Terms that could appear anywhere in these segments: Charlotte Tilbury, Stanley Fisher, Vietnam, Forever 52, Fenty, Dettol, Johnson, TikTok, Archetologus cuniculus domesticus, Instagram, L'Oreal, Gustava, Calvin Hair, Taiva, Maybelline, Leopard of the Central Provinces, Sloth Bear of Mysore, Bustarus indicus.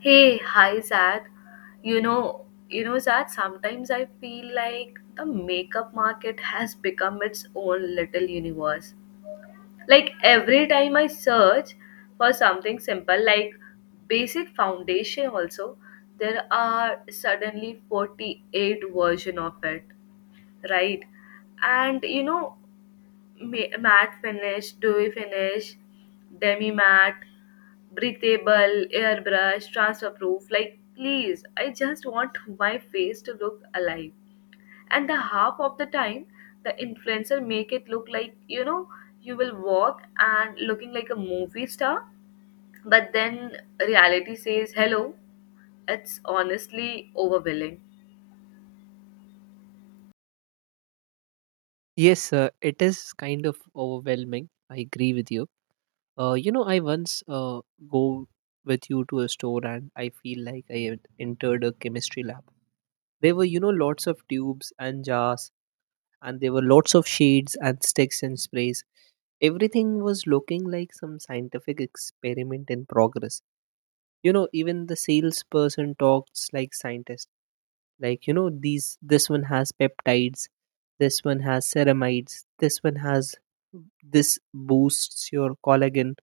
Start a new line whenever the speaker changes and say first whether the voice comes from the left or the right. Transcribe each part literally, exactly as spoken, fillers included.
left: Hey, hi Zad. You know, you know Zad, sometimes I feel like the makeup market has become its own little universe. Like every time I search for something simple like basic foundation also, there are suddenly forty-eight version of it, right? And you know, Ma- matte finish, dewy finish, demi matte, breathable, airbrush, transfer proof. Like, please, I just want my face to look alive. And the half of the time, the influencer make it look like you know you will walk and looking like a movie star, but then reality says hello. It's honestly overwhelming.
right: Yes, uh, it is kind of overwhelming. I agree with you. Uh, you know, I once uh, go with you to a store and I feel like I had entered a chemistry lab. There were, you know, lots of tubes and jars, and there were lots of shades and sticks and sprays. Everything was looking like some scientific experiment in progress. You know even the salesperson talks like scientist. like you know these this one has peptides, this one has ceramides, this one has this, boosts your collagen.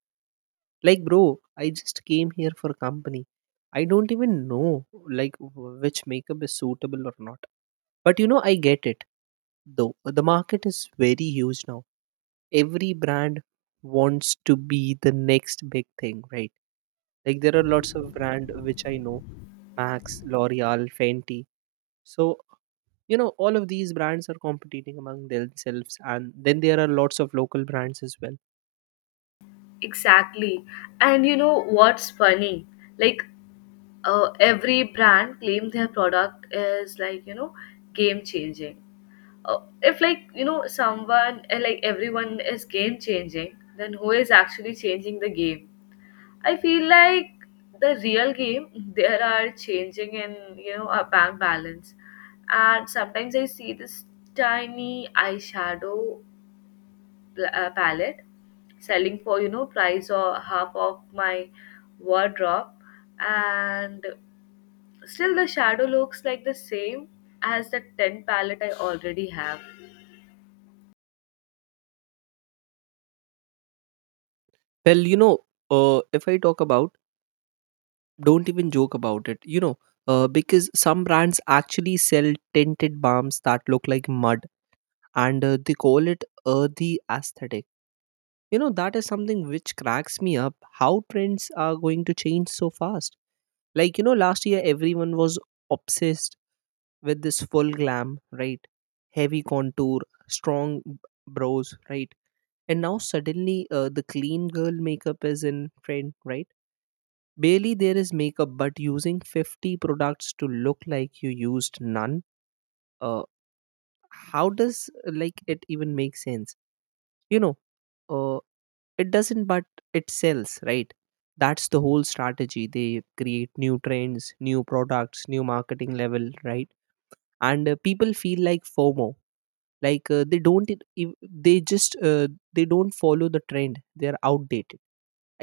right: Like, bro, I just came here for company. I don't even know like w- which makeup is suitable or not. But you know I get it, though. The market is very huge now. Every brand wants to be the next big thing, right? Like, there are lots of brand which I know: Max, L'Oreal, Fenty. So, you know, all of these brands are competing among themselves. And then there are lots of local brands as well.
left: Exactly. And you know what's funny? Like uh, every brand claim their product is like, you know, game changing. Uh, if like, you know, someone uh, like everyone is game changing, then who is actually changing the game? I feel like the real game there are changing in, you know, our bank balance. And sometimes I see this tiny eyeshadow pl- uh, palette selling for you know price or half of my wardrobe, and still the shadow looks like the same as the ten palette I already have.
right: Well, you know, uh, if I talk about, don't even joke about it, you know, uh, because some brands actually sell tinted balms that look like mud, and uh, they call it earthy aesthetic. You know, that is something which cracks me up how trends are going to change so fast. Like, you know, last year everyone was obsessed with this full glam, right? Heavy contour, strong b- brows, right? And now suddenly uh, the clean girl makeup is in trend, right? Barely there is makeup, but using fifty products to look like you used none. Uh, how does uh, like it even make sense? You know, uh, it doesn't, but it sells, right? That's the whole strategy. They create new trends, new products, new marketing level, right? And uh, people feel like FOMO. Like uh, they don't it- ev- they just uh, They don't follow the trend, they are outdated.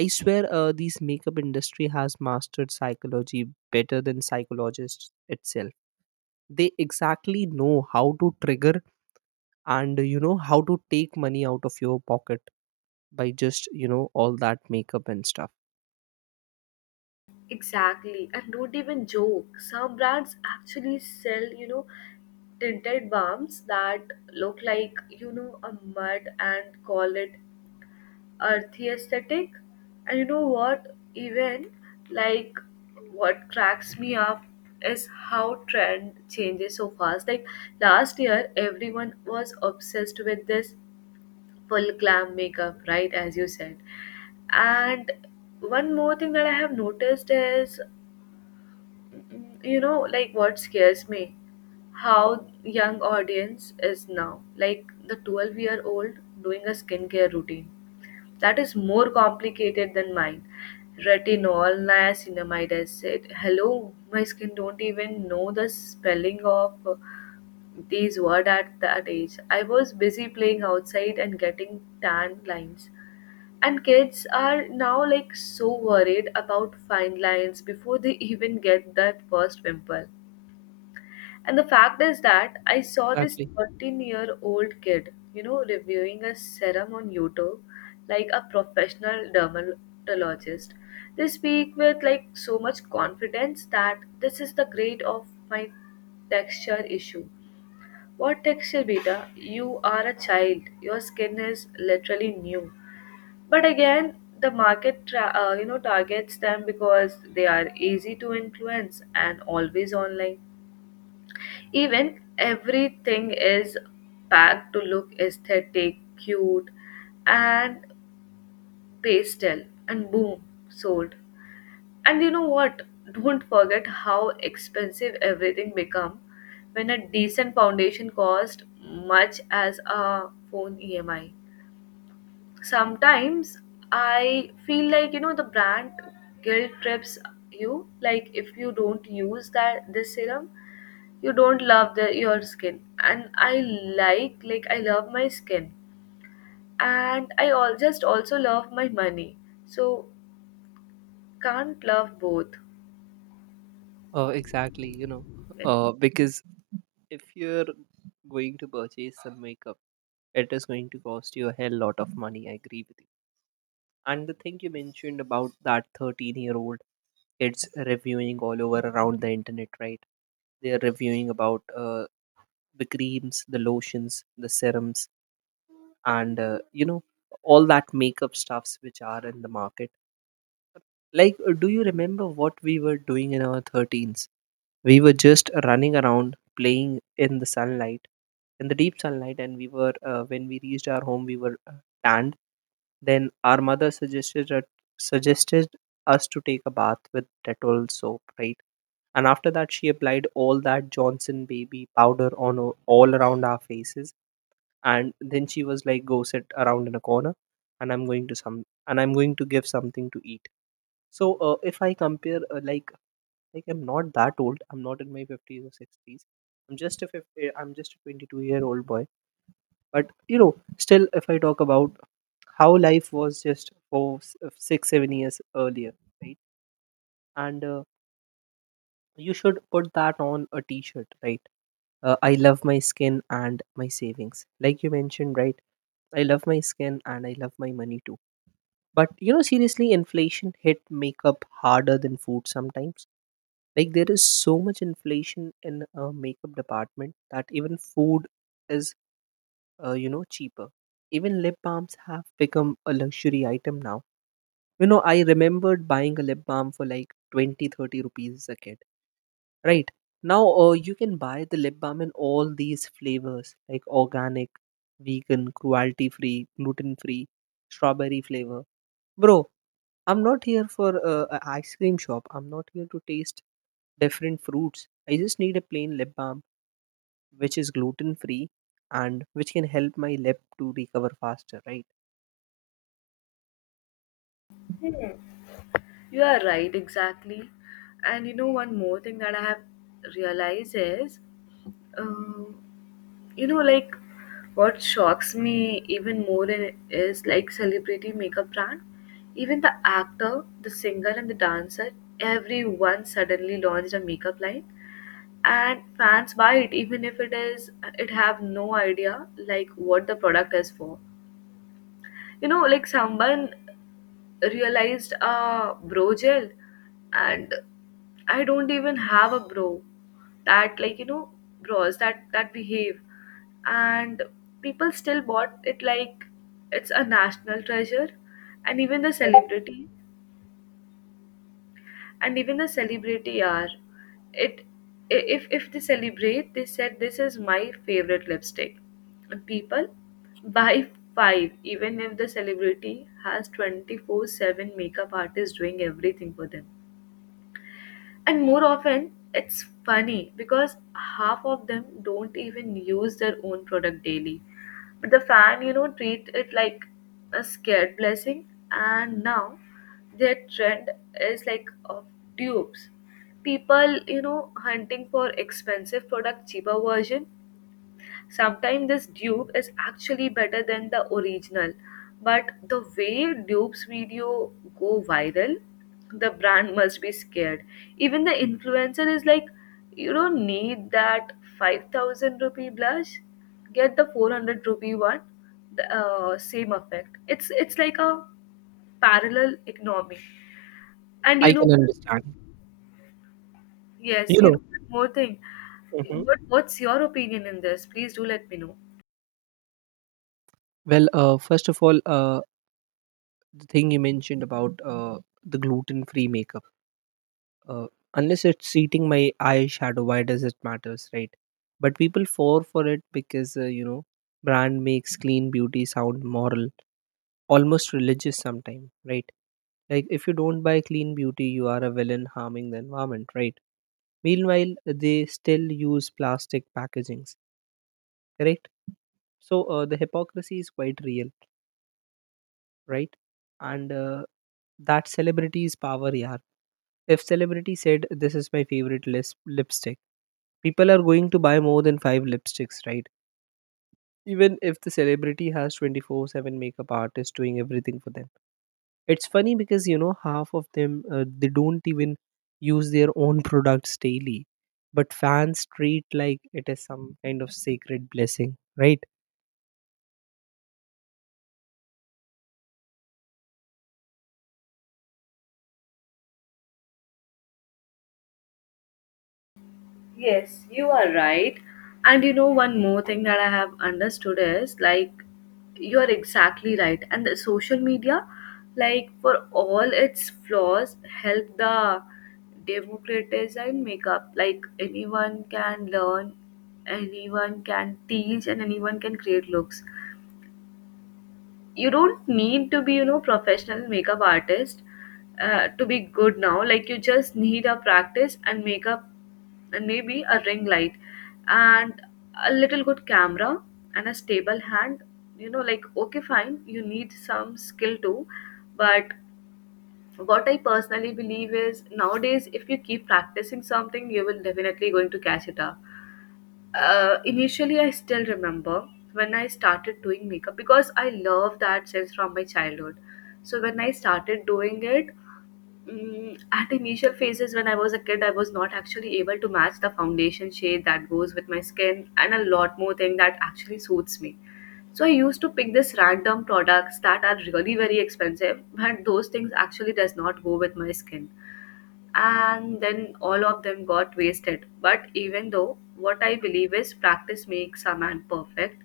right: I swear, uh, these makeup industry has mastered psychology better than psychologists itself. They exactly know how to trigger and you know how to take money out of your pocket by just you know all that makeup and stuff.
left: Exactly. And don't even joke, some brands actually sell you know tinted balms that look like you know a mud, and call it earthy aesthetic. And you know what? Even like what cracks me up is how trend changes so fast. Like last year, everyone was obsessed with this full glam makeup, right? As you said. And one more thing that I have noticed is, mm, you know, like what scares me how young audience is now, like the twelve year old doing a skincare routine that is more complicated than mine. Retinol, niacinamide, I said hello, my skin don't even know the spelling of uh, these word at that age. I was busy playing outside and getting tan lines. And kids are now like so worried about fine lines before they even get that first pimple. And the fact is that I saw this
right: Exactly.
left: thirteen year old kid, you know, reviewing a serum on YouTube like a professional dermatologist. They speak with like so much confidence that this is the grade of my texture issue. What texture, beta? You are a child. Your skin is literally new. But again, the market, tra- uh, you know, targets them because they are easy to influence and always online. Even everything is packed to look aesthetic, cute, and pastel, and boom, sold. And you know what? Don't forget how expensive everything become when a decent foundation cost much as a phone E M I. Sometimes I feel like you know the brand guilt trips you, like if you don't use that this serum you don't love the, your skin, and I like like I love my skin and I all just also love my money, so can't love both.
right: Uh, exactly. You know, uh, because if you're going to purchase some makeup, it is going to cost you a hell lot of money. I agree with you. And the thing you mentioned about that thirteen year old kids reviewing all over around the internet, right? They're reviewing about uh, the creams, the lotions, the serums, and uh, you know, all that makeup stuffs which are in the market. Like, uh, do you remember what we were doing in our thirteens? We were just running around playing in the sunlight, in the deep sunlight, and we were, uh, when we reached our home, we were uh, tanned. Then our mother suggested that, suggested us to take a bath with Dettol soap, right? And after that, she applied all that Johnson baby powder on o- all around our faces. And then she was like, "Go sit around in a corner, and I'm going to some, and I'm going to give something to eat." So, uh, if I compare uh, like like I'm not that old. I'm not in my fifties or sixties. I'm just a fifty, I'm just a twenty-two year old boy. But you know, still, if I talk about how life was just for s- uh, six, seven years earlier, right? And uh, you should put that on a T-shirt, right? Uh, I love my skin and my savings, like you mentioned, right? I love my skin and I love my money too. But you know, seriously, inflation hit makeup harder than food sometimes. Like there is so much inflation in a makeup department that even food is, uh, you know, cheaper. Even lip balms have become a luxury item now. You know, I remembered buying a lip balm for like twenty, thirty rupees as a kid. Right. Now uh, you can buy the lip balm in all these flavors like organic, vegan, cruelty free, gluten free, strawberry flavor. Bro, I'm not here for uh, a ice cream shop. I'm not here to taste different fruits. I just need a plain lip balm which is gluten free and which can help my lip to recover faster, right?
left: Hmm. You are right, exactly. And you know one more thing that I have realized is, um, you know, like what shocks me even more in, is like celebrity makeup brand. Even the actor, the singer, and the dancer, everyone suddenly launched a makeup line, and fans buy it even if it is, it have no idea like what the product is for. You know, like someone realized a bro gel, and I don't even have a bro, that like you know, bros that that behave. And people still bought it like it's a national treasure. And even the celebrity and even the celebrity are it, i- if if they celebrate they said this is my favorite lipstick, and people buy five even if the celebrity has twenty-four seven makeup artist doing everything for them. And more often it's funny because half of them don't even use their own product daily, but the fan you know treat it like a scared blessing. And now their trend is like of tubes, people you know hunting for expensive product cheaper version. Sometimes this dupe is actually better than the original, but the way dupes video go viral, the brand must be scared. Even the influencer is like, you don't need that five thousand rupee blush, get the four hundred rupee one, the uh, same effect. It's it's like a parallel economy. And you
right: I
left: know,
right: can understand.
left: yes,
right: You
left: you
right: know,
left: know one more thing.
right: hmm.
left: What what's your opinion in this? Please do let me know.
right: Well, uh, first of all, uh, the thing you mentioned about uh, the gluten-free makeup, uh, unless it's eating my eyeshadow, why does it matters, right? But people fall for it because uh, you know, brand makes clean beauty sound moral, almost religious sometime, right? Like, if you don't buy clean beauty you are a villain harming the environment, right? Meanwhile they still use plastic packagings. Correct. So uh, the hypocrisy is quite real, right? And uh, that celebrity's power, yeah. If celebrity said this is my favorite lis- lipstick, people are going to buy more than five lipsticks, right? Even if the celebrity has twenty-four seven makeup artist doing everything for them. It's funny because you know half of them uh, they don't even use their own products daily, but fans treat like it is some kind of sacred blessing, right?
left: Yes, you are right. And you know, one more thing that I have understood is like, you are exactly right. And the social media, like, for all its flaws, help the democratize and make up. Like, anyone can learn, anyone can teach, and anyone can create looks. You don't need to be you know professional makeup artist uh, to be good now. Like you just need a practice and makeup, and maybe a ring light, and a little good camera, and a stable hand. You know, like okay, fine, you need some skill too. But what I personally believe is nowadays if you keep practicing something you will definitely going to catch it up. Uh, initially I still remember when I started doing makeup because I love that sense from my childhood, so when I started doing it, mm at initial phases when I was a kid I was not actually able to match the foundation shade that goes with my skin and a lot more thing that actually suits me. So I used to pick this random products that are really very expensive but those things actually does not go with my skin, and then all of them got wasted. But even though what I believe is practice makes a man perfect,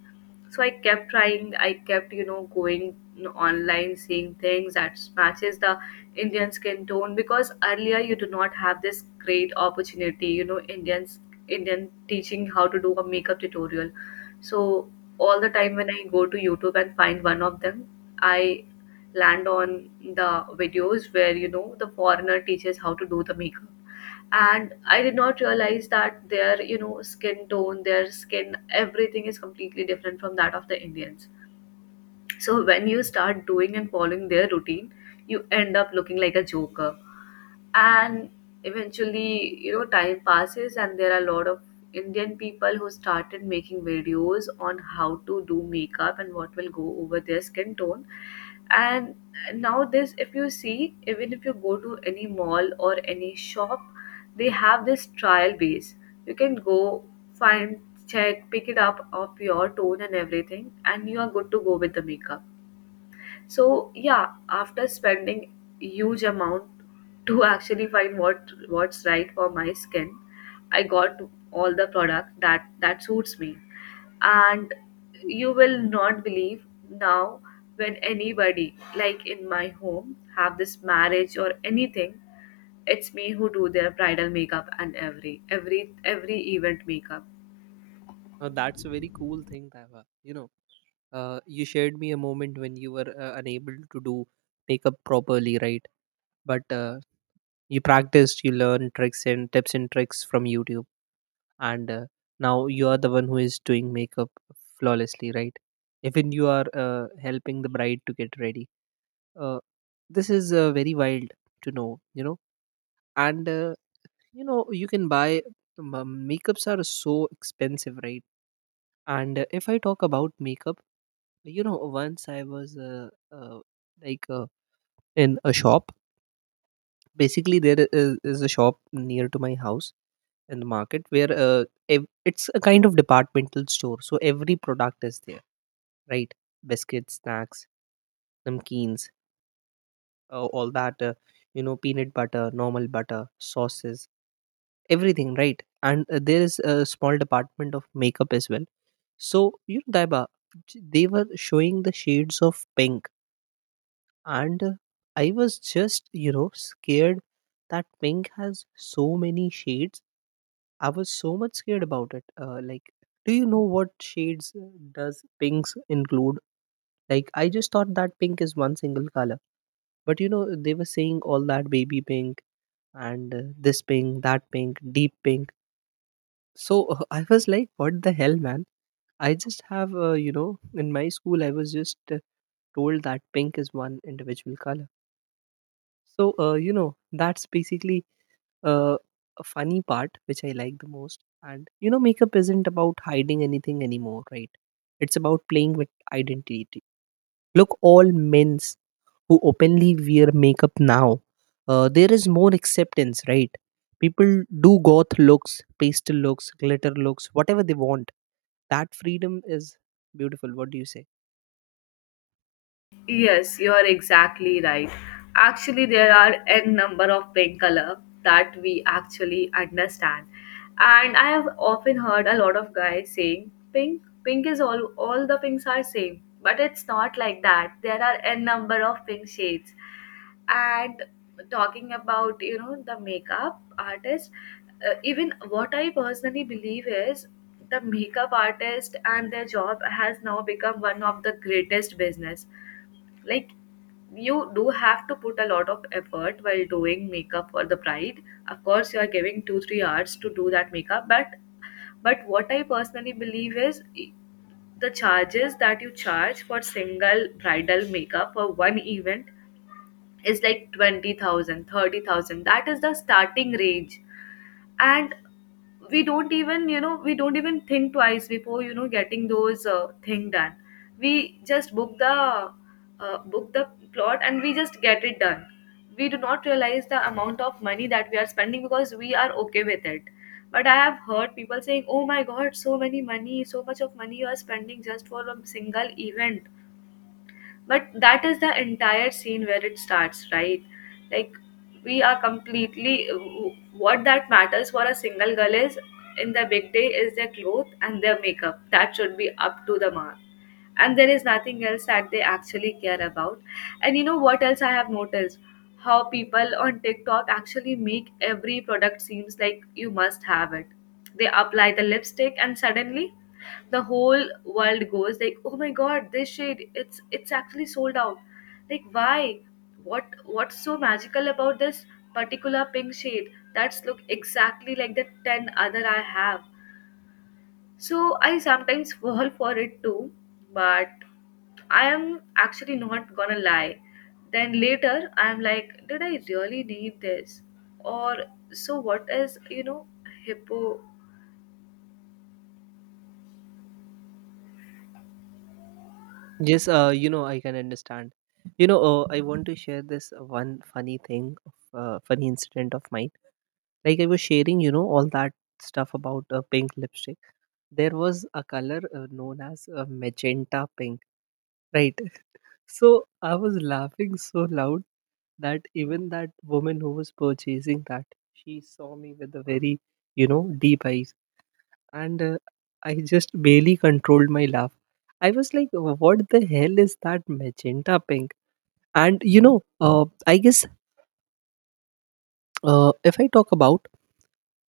left: so I kept trying. I kept you know going online, seeing things that matches the Indian skin tone because earlier you do not have this great opportunity. You know, Indians Indian teaching how to do a makeup tutorial. So all the time when I go to YouTube and find one of them, I land on the videos where you know the foreigner teaches how to do the makeup, and I did not realize that their you know skin tone, their skin, everything is completely different from that of the Indians. So when you start doing and following their routine you end up looking like a joker. And eventually you know time passes and there are a lot of Indian people who started making videos on how to do makeup and what will go over their skin tone. And now this, if you see, even if you go to any mall or any shop, they have this trial base. You can go, find, check, pick it up of your tone and everything, and you are good to go with the makeup. So yeah, after spending huge amount to actually find what what's right for my skin, I got all the product that that suits me. And you will not believe, now when anybody like in my home have this marriage or anything, it's me who do their bridal makeup and every every every event makeup.
right: Uh, that's a very cool thing, Taiva. You know, uh, you shared me a moment when you were uh, unable to do makeup properly, right? But uh, you practiced, you learned tricks and tips and tricks from YouTube, and uh, now you are the one who is doing makeup flawlessly, right? Even you are uh, helping the bride to get ready. uh, this is uh, very wild to know, you know. And uh, you know you can buy um, makeups are so expensive, right? And uh, if I talk about makeup, you know, once I was uh, uh, like uh, in a shop. Basically there is, is a shop near to my house in the market, where uh, ev- it's a kind of departmental store, so every product is there, right? Biscuits, snacks, namkeens, uh, all that, uh, you know peanut butter, normal butter, sauces, everything, right? And uh, there is a small department of makeup as well. So, you know, Daiba, j- they were showing the shades of pink, and uh, I was just, you know, scared that pink has so many shades. I was so much scared about it, uh, like do you know what shades uh, does pinks include? Like, I just thought that pink is one single color. But you know they were saying all that baby pink, and uh, this pink, that pink, deep pink. So I was like, what the hell, man? I just have, uh, you know, in my school, I was just uh, told that pink is one individual color. So, uh, you know, that's basically uh, a funny part, which I like the most. And, you know, makeup isn't about hiding anything anymore, right? It's about playing with identity. Look, all men's who openly wear makeup now, uh, there is more acceptance, right? People do goth looks, pastel looks, glitter looks, whatever they want. That freedom is beautiful. What do you say?
left: Yes, you are exactly right. Actually, there are n number of paint color that we actually understand, and I have often heard a lot of guys saying pink, pink is all all the pinks are same, but it's not like that. There are n number of pink shades, and talking about you know the makeup artist, uh, even what I personally believe is the makeup artist and their job has now become one of the greatest business. Like you do have to put a lot of effort while doing makeup for the bride. Of course, you are giving two three hours to do that makeup, but but what I personally believe is e- the charges that you charge for single bridal makeup for one event is like twenty thousand thirty thousand. That is the starting range. And we don't even, you know we don't even think twice before you know getting those uh, thing done. We just book the uh, book the plot and we just get it done. We do not realize the amount of money that we are spending because we are okay with it. But I have heard people saying, oh my god, so many money, so much of money you are spending just for a single event. But that is the entire scene where it starts, right? Like, we are completely, what that matters for a single girl is, in the big day, is their clothes and their makeup that should be up to the mark. And there is nothing else that they actually care about. And you know what else I have noticed, how people on TikTok actually make every product seems like you must have it. They apply the lipstick and suddenly the whole world goes like, oh my god, this shade, it's it's actually sold out. Like, why? What what's so magical about this particular pink shade that's look exactly like the ten other I have. So I sometimes fall for it too. But I am actually not gonna lie. Then later, I'm like, did I really need this? Or so what is, you know, hippo?
right: Yes, uh, you know I can understand. You know, uh, I want to share this one funny thing, uh, funny incident of mine. Like, I was sharing, you know, all that stuff about uh, pink lipstick. There was a color uh, known as uh, magenta pink, right? So I was laughing so loud that even that woman who was purchasing that, she saw me with a very, you know, deep eyes. And uh, I just barely controlled my laugh. I was like, what the hell is that magenta pink? And you know, uh, I guess, uh, if I talk about,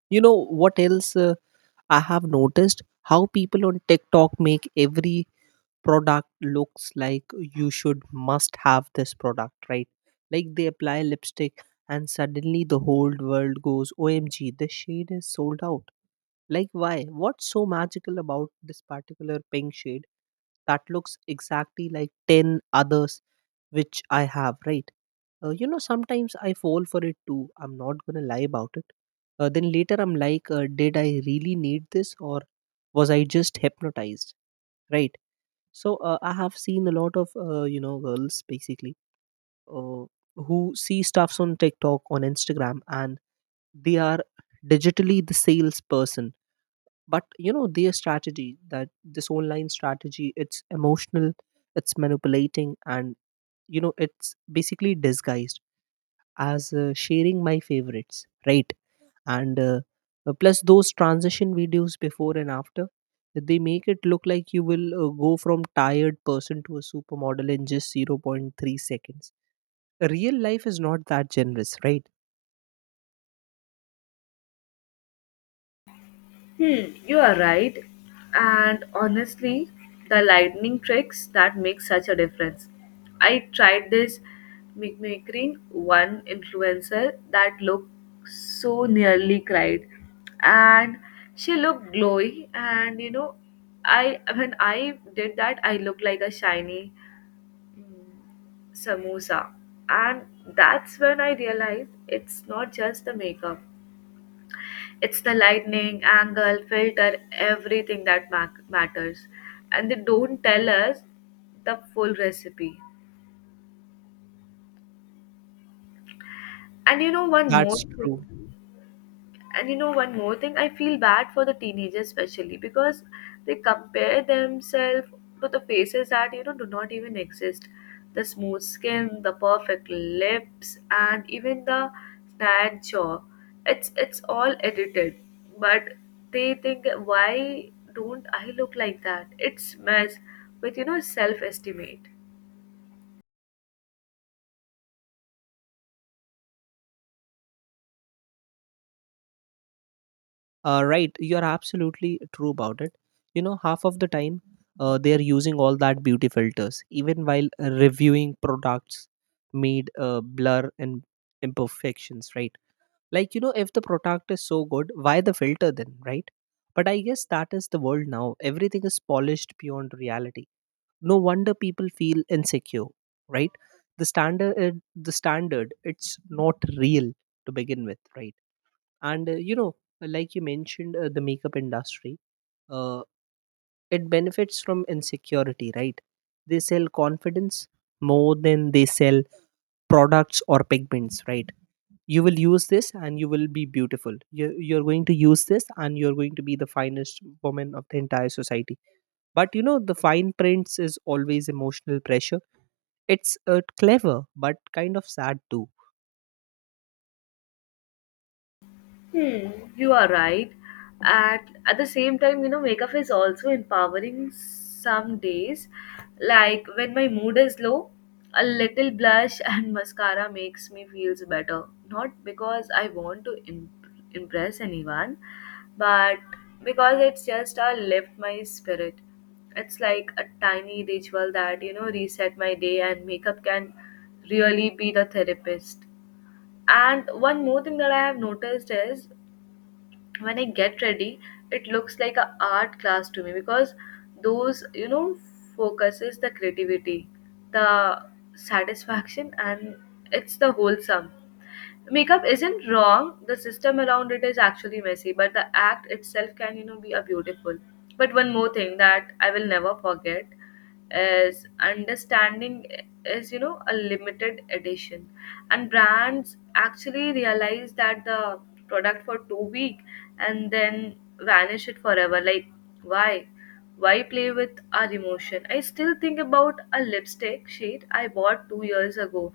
right: you know, what else uh, I have noticed how people on TikTok make every product looks like you should must have this product, right? Like, they apply lipstick and suddenly the whole world goes OMG the shade is sold out. Like, why? What's so magical about this particular pink shade that looks exactly like ten others which I have, right? Uh, you know, sometimes I fall for it too, I'm not gonna lie about it. Uh, then later I'm like, uh, did I really need this, or was I just hypnotized, right? So uh, I have seen a lot of uh, you know girls basically, uh, who see stuffs on TikTok on Instagram and they are digitally the salesperson. But you know their strategy, that this online strategy, it's emotional, it's manipulating, and you know it's basically disguised as uh, sharing my favorites, right? And uh, uh, plus those transition videos, before and after, they make it look like you will uh, go from tired person to a supermodel in just zero point zero point three seconds. Real life is not that generous, right?
left: Hmm, you are right. And honestly, the lightning tricks that make such a difference. I tried this mimicking one influencer that looked so, nearly cried, and she looked glowy. And you know, I when I did that, I looked like a shiny samosa. And that's when I realized it's not just the makeup, it's the lightning, angle, filter, everything that ma- matters. And they don't tell us the full recipe. And you know, one more
right: That's true.
left: thing. And you know, one more thing, I feel bad for the teenagers, especially because they compare themselves to the faces that, you know, do not even exist. The smooth skin, the perfect lips, and even the snag jaw, it's it's all edited. But they think, why don't I look like that? It's mess with, you know, self-estimate.
right: Uh, right, you're absolutely true about it. You know, half of the time, uh, they are using all that beauty filters even while reviewing products, made uh, blur and imperfections, right? Like, you know, if the product is so good, why the filter then, right? But I guess that is the world now. Everything is polished beyond reality. No wonder people feel insecure, right? The standard uh, the standard, it's not real to begin with, right? And uh, you know like you mentioned, uh, the makeup industry, uh, it benefits from insecurity, right? They sell confidence more than they sell products or pigments, right? You will use this and you will be beautiful. You, you're going to use this and you're going to be the finest woman of the entire society. But you know, the fine prints is always emotional pressure. It's uh, clever but kind of sad too.
left: Hmm, you are right. And at the same time, you know, makeup is also empowering some days. Like when my mood is low, a little blush and mascara makes me feels better. Not because I want to imp- impress anyone, but because it's just, I lift my spirit. It's like a tiny ritual that, you know, reset my day, and makeup can really be the therapist. And one more thing that I have noticed is, when I get ready, it looks like a art class to me, because those, you know, focuses the creativity, the satisfaction, and it's the wholesome. Makeup isn't wrong, the system around it is actually messy, but the act itself can, you know, be a beautiful. But one more thing that I will never forget is understanding is, you know, a limited edition. And brands actually realize that the product for too weak and then vanish it forever. Like, why? Why play with our emotion? I still think about a lipstick shade I bought two years ago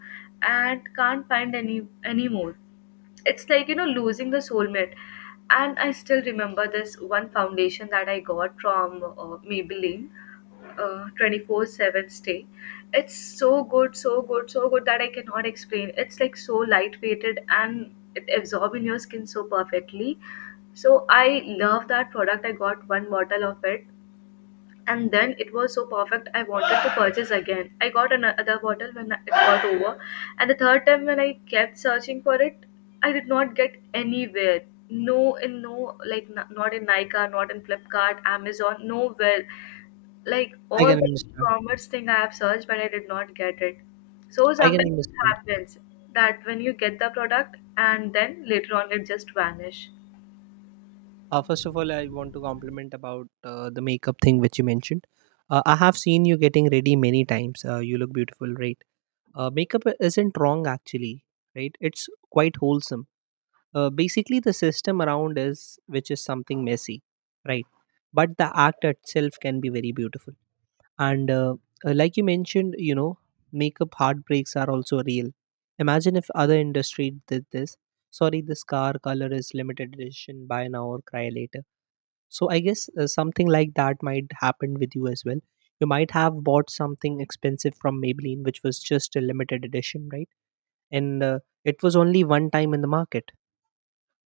left: and can't find any anymore. It's like, you know, losing the soulmate. And I still remember this one foundation that I got from uh, Maybelline, uh, twenty-four seven stay. It's so good, so good, so good that I cannot explain. It's like so lightweighted and it absorbs in your skin so perfectly. So I love that product. I got one bottle of it, and then it was so perfect I wanted to purchase again. I got another bottle when it got over. And the third time when I kept searching for it, I did not get anywhere. No, in no, like, n- not in Nika, not in Flipkart, Amazon, nowhere. Like
right: I
left: all
right: can
left: the e
right: understand.
left: commerce thing I have searched, but I did not get it. So
right: I can
left: sometimes it
right: understand.
left: happens that when you get the product and then later on it just vanish.
right: Uh, first of all, I want to compliment about uh, the makeup thing which you mentioned. uh, I have seen you getting ready many times. Uh, you look beautiful, right? Uh, makeup isn't wrong actually, right? It's quite wholesome. Uh, basically, the system around is which is something messy, right? But the act itself can be very beautiful. And uh, uh, like you mentioned, you know, makeup heartbreaks are also real. Imagine if other industry did this. Sorry, this car color is limited edition, buy now or cry later. So I guess uh, something like that might happen with you as well. You might have bought something expensive from Maybelline, which was just a limited edition, right? And uh, it was only one time in the market.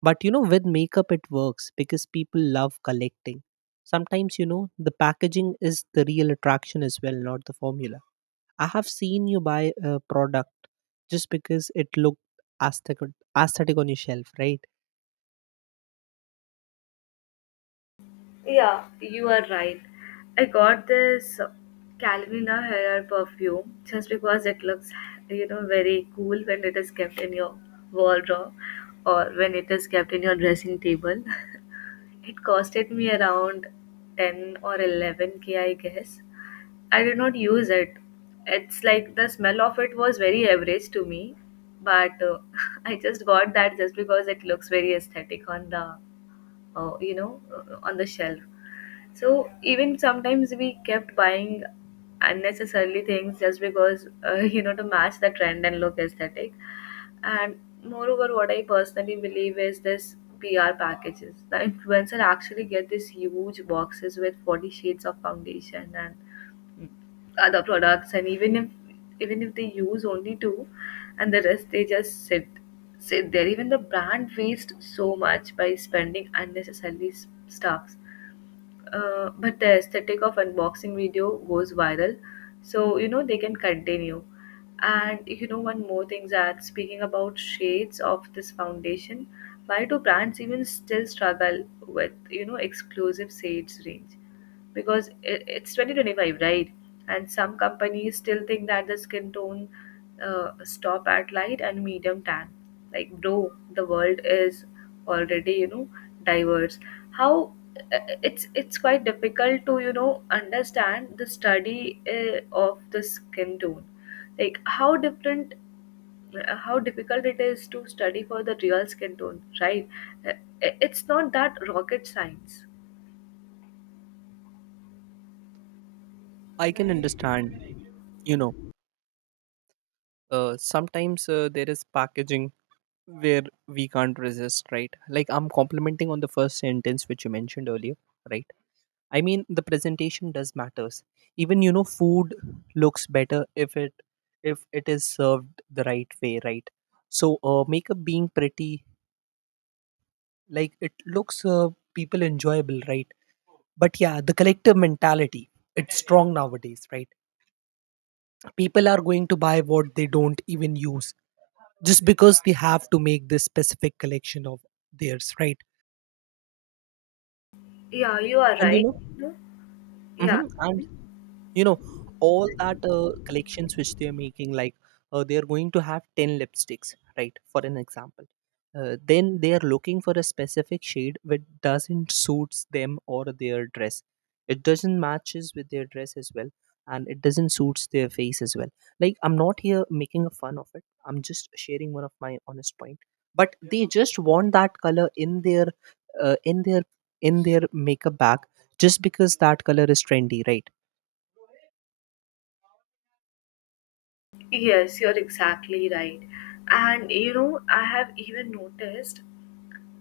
right: But you know, with makeup, it works because people love collecting. Sometimes, you know, the packaging is the real attraction as well, not the formula. I have seen you buy a product just because it looked aesthetic, aesthetic on your shelf, right?
left: Yeah, you are right. I got this Calvin Hair perfume just because it looks, you know, very cool when it is kept in your wardrobe or when it is kept in your dressing table. It costed me around ten or eleven k, I guess. I did not use it. It's like the smell of it was very average to me, but uh, I just got that just because it looks very aesthetic on the, uh, you know, uh, on the shelf. So even sometimes we kept buying unnecessarily things just because uh, you know, to match the trend and look aesthetic. And moreover, what I personally believe is this P R packages. The influencer actually get these huge boxes with forty shades of foundation and other products, and even if, even if they use only two, and the rest they just sit sit there. Even the brand wastes so much by spending unnecessarily s- stuffs. Uh, but the aesthetic of unboxing video goes viral, so you know they can continue. And you know, one more thing that, speaking about shades of this foundation, why do brands even still struggle with, you know, exclusive shades range? Because it, it's twenty twenty-five, right? And some companies still think that the skin tone, uh, stop at light and medium tan. Like, bro, the world is already, you know, diverse. How, uh, it's it's quite difficult to, you know, understand the study uh, of the skin tone. Like how different, uh, how difficult it is to study for the real skin tone, right? Uh, it- it's not that rocket science.
right: I can understand, you know, uh, sometimes uh, there is packaging where we can't resist, right? Like, I'm complimenting on the first sentence which you mentioned earlier, right? I mean, the presentation does matters. Even, you know, food looks better if it if it is served the right way, right? So uh, makeup being pretty, like it looks uh, people enjoyable, right? But yeah, the collective mentality, it's strong nowadays, right? People are going to buy what they don't even use just because they have to make this specific collection of theirs, right?
left: Yeah, you are
right: And you
left: right.
right: know,
left: Yeah,
right: mhm, and you know, all that uh, collections which they are making, like, uh, they are going to have ten lipsticks, right, for an example. Uh, then they are looking for a specific shade which doesn't suits them or their dress. It doesn't matches with their dress as well, and it doesn't suits their face as well. Like, I'm not here making a fun of it, I'm just sharing one of my honest point. But they just want that color in their uh, in their in their makeup bag just because that color is trendy, right?
left: yes, you're exactly right. And you know, I have even noticed,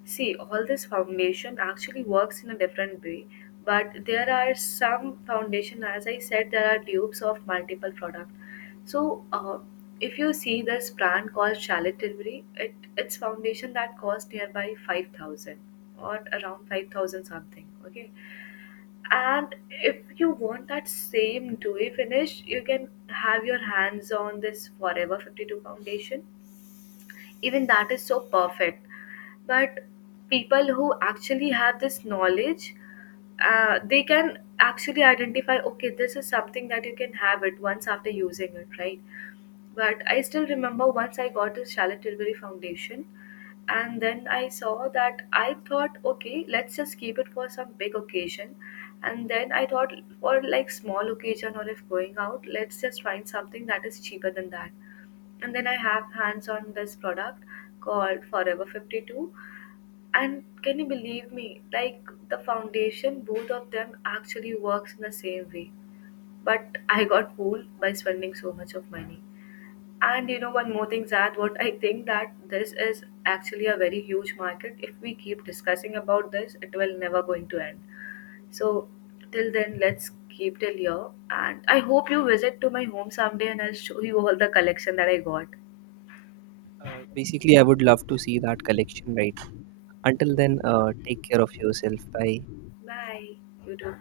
left: see, all this foundation actually works in a different way, but there are some foundation, as I said, there are dupes of multiple product. So, uh, if you see this brand called Charlotte Tilbury, it its foundation that cost nearby five thousand or around five thousand something. Okay. And if you want that same dewy finish, you can have your hands on this Forever fifty-two foundation. Even that is so perfect. But people who actually have this knowledge, uh, they can actually identify, okay, this is something that you can have it once after using it, right? But I still remember once I got this Charlotte Tilbury foundation, and then I saw that, I thought, okay, let's just keep it for some big occasion. And then I thought, for like small occasion or if going out, let's just find something that is cheaper than that. And then I have hands on this product called Forever fifty-two. And can you believe me, like, the foundation, both of them actually works in the same way, but I got fooled by spending so much of money. And you know, one more thing, Zad, what I think, that this is actually a very huge market. If we keep discussing about this, it will never going to end. So till then, let's keep till here. And I hope you visit to my home someday and I'll show you all the collection that I got.
right: Uh, basically, I would love to see that collection, right? Until then, uh, take care of yourself. Bye.
left: Bye. You too.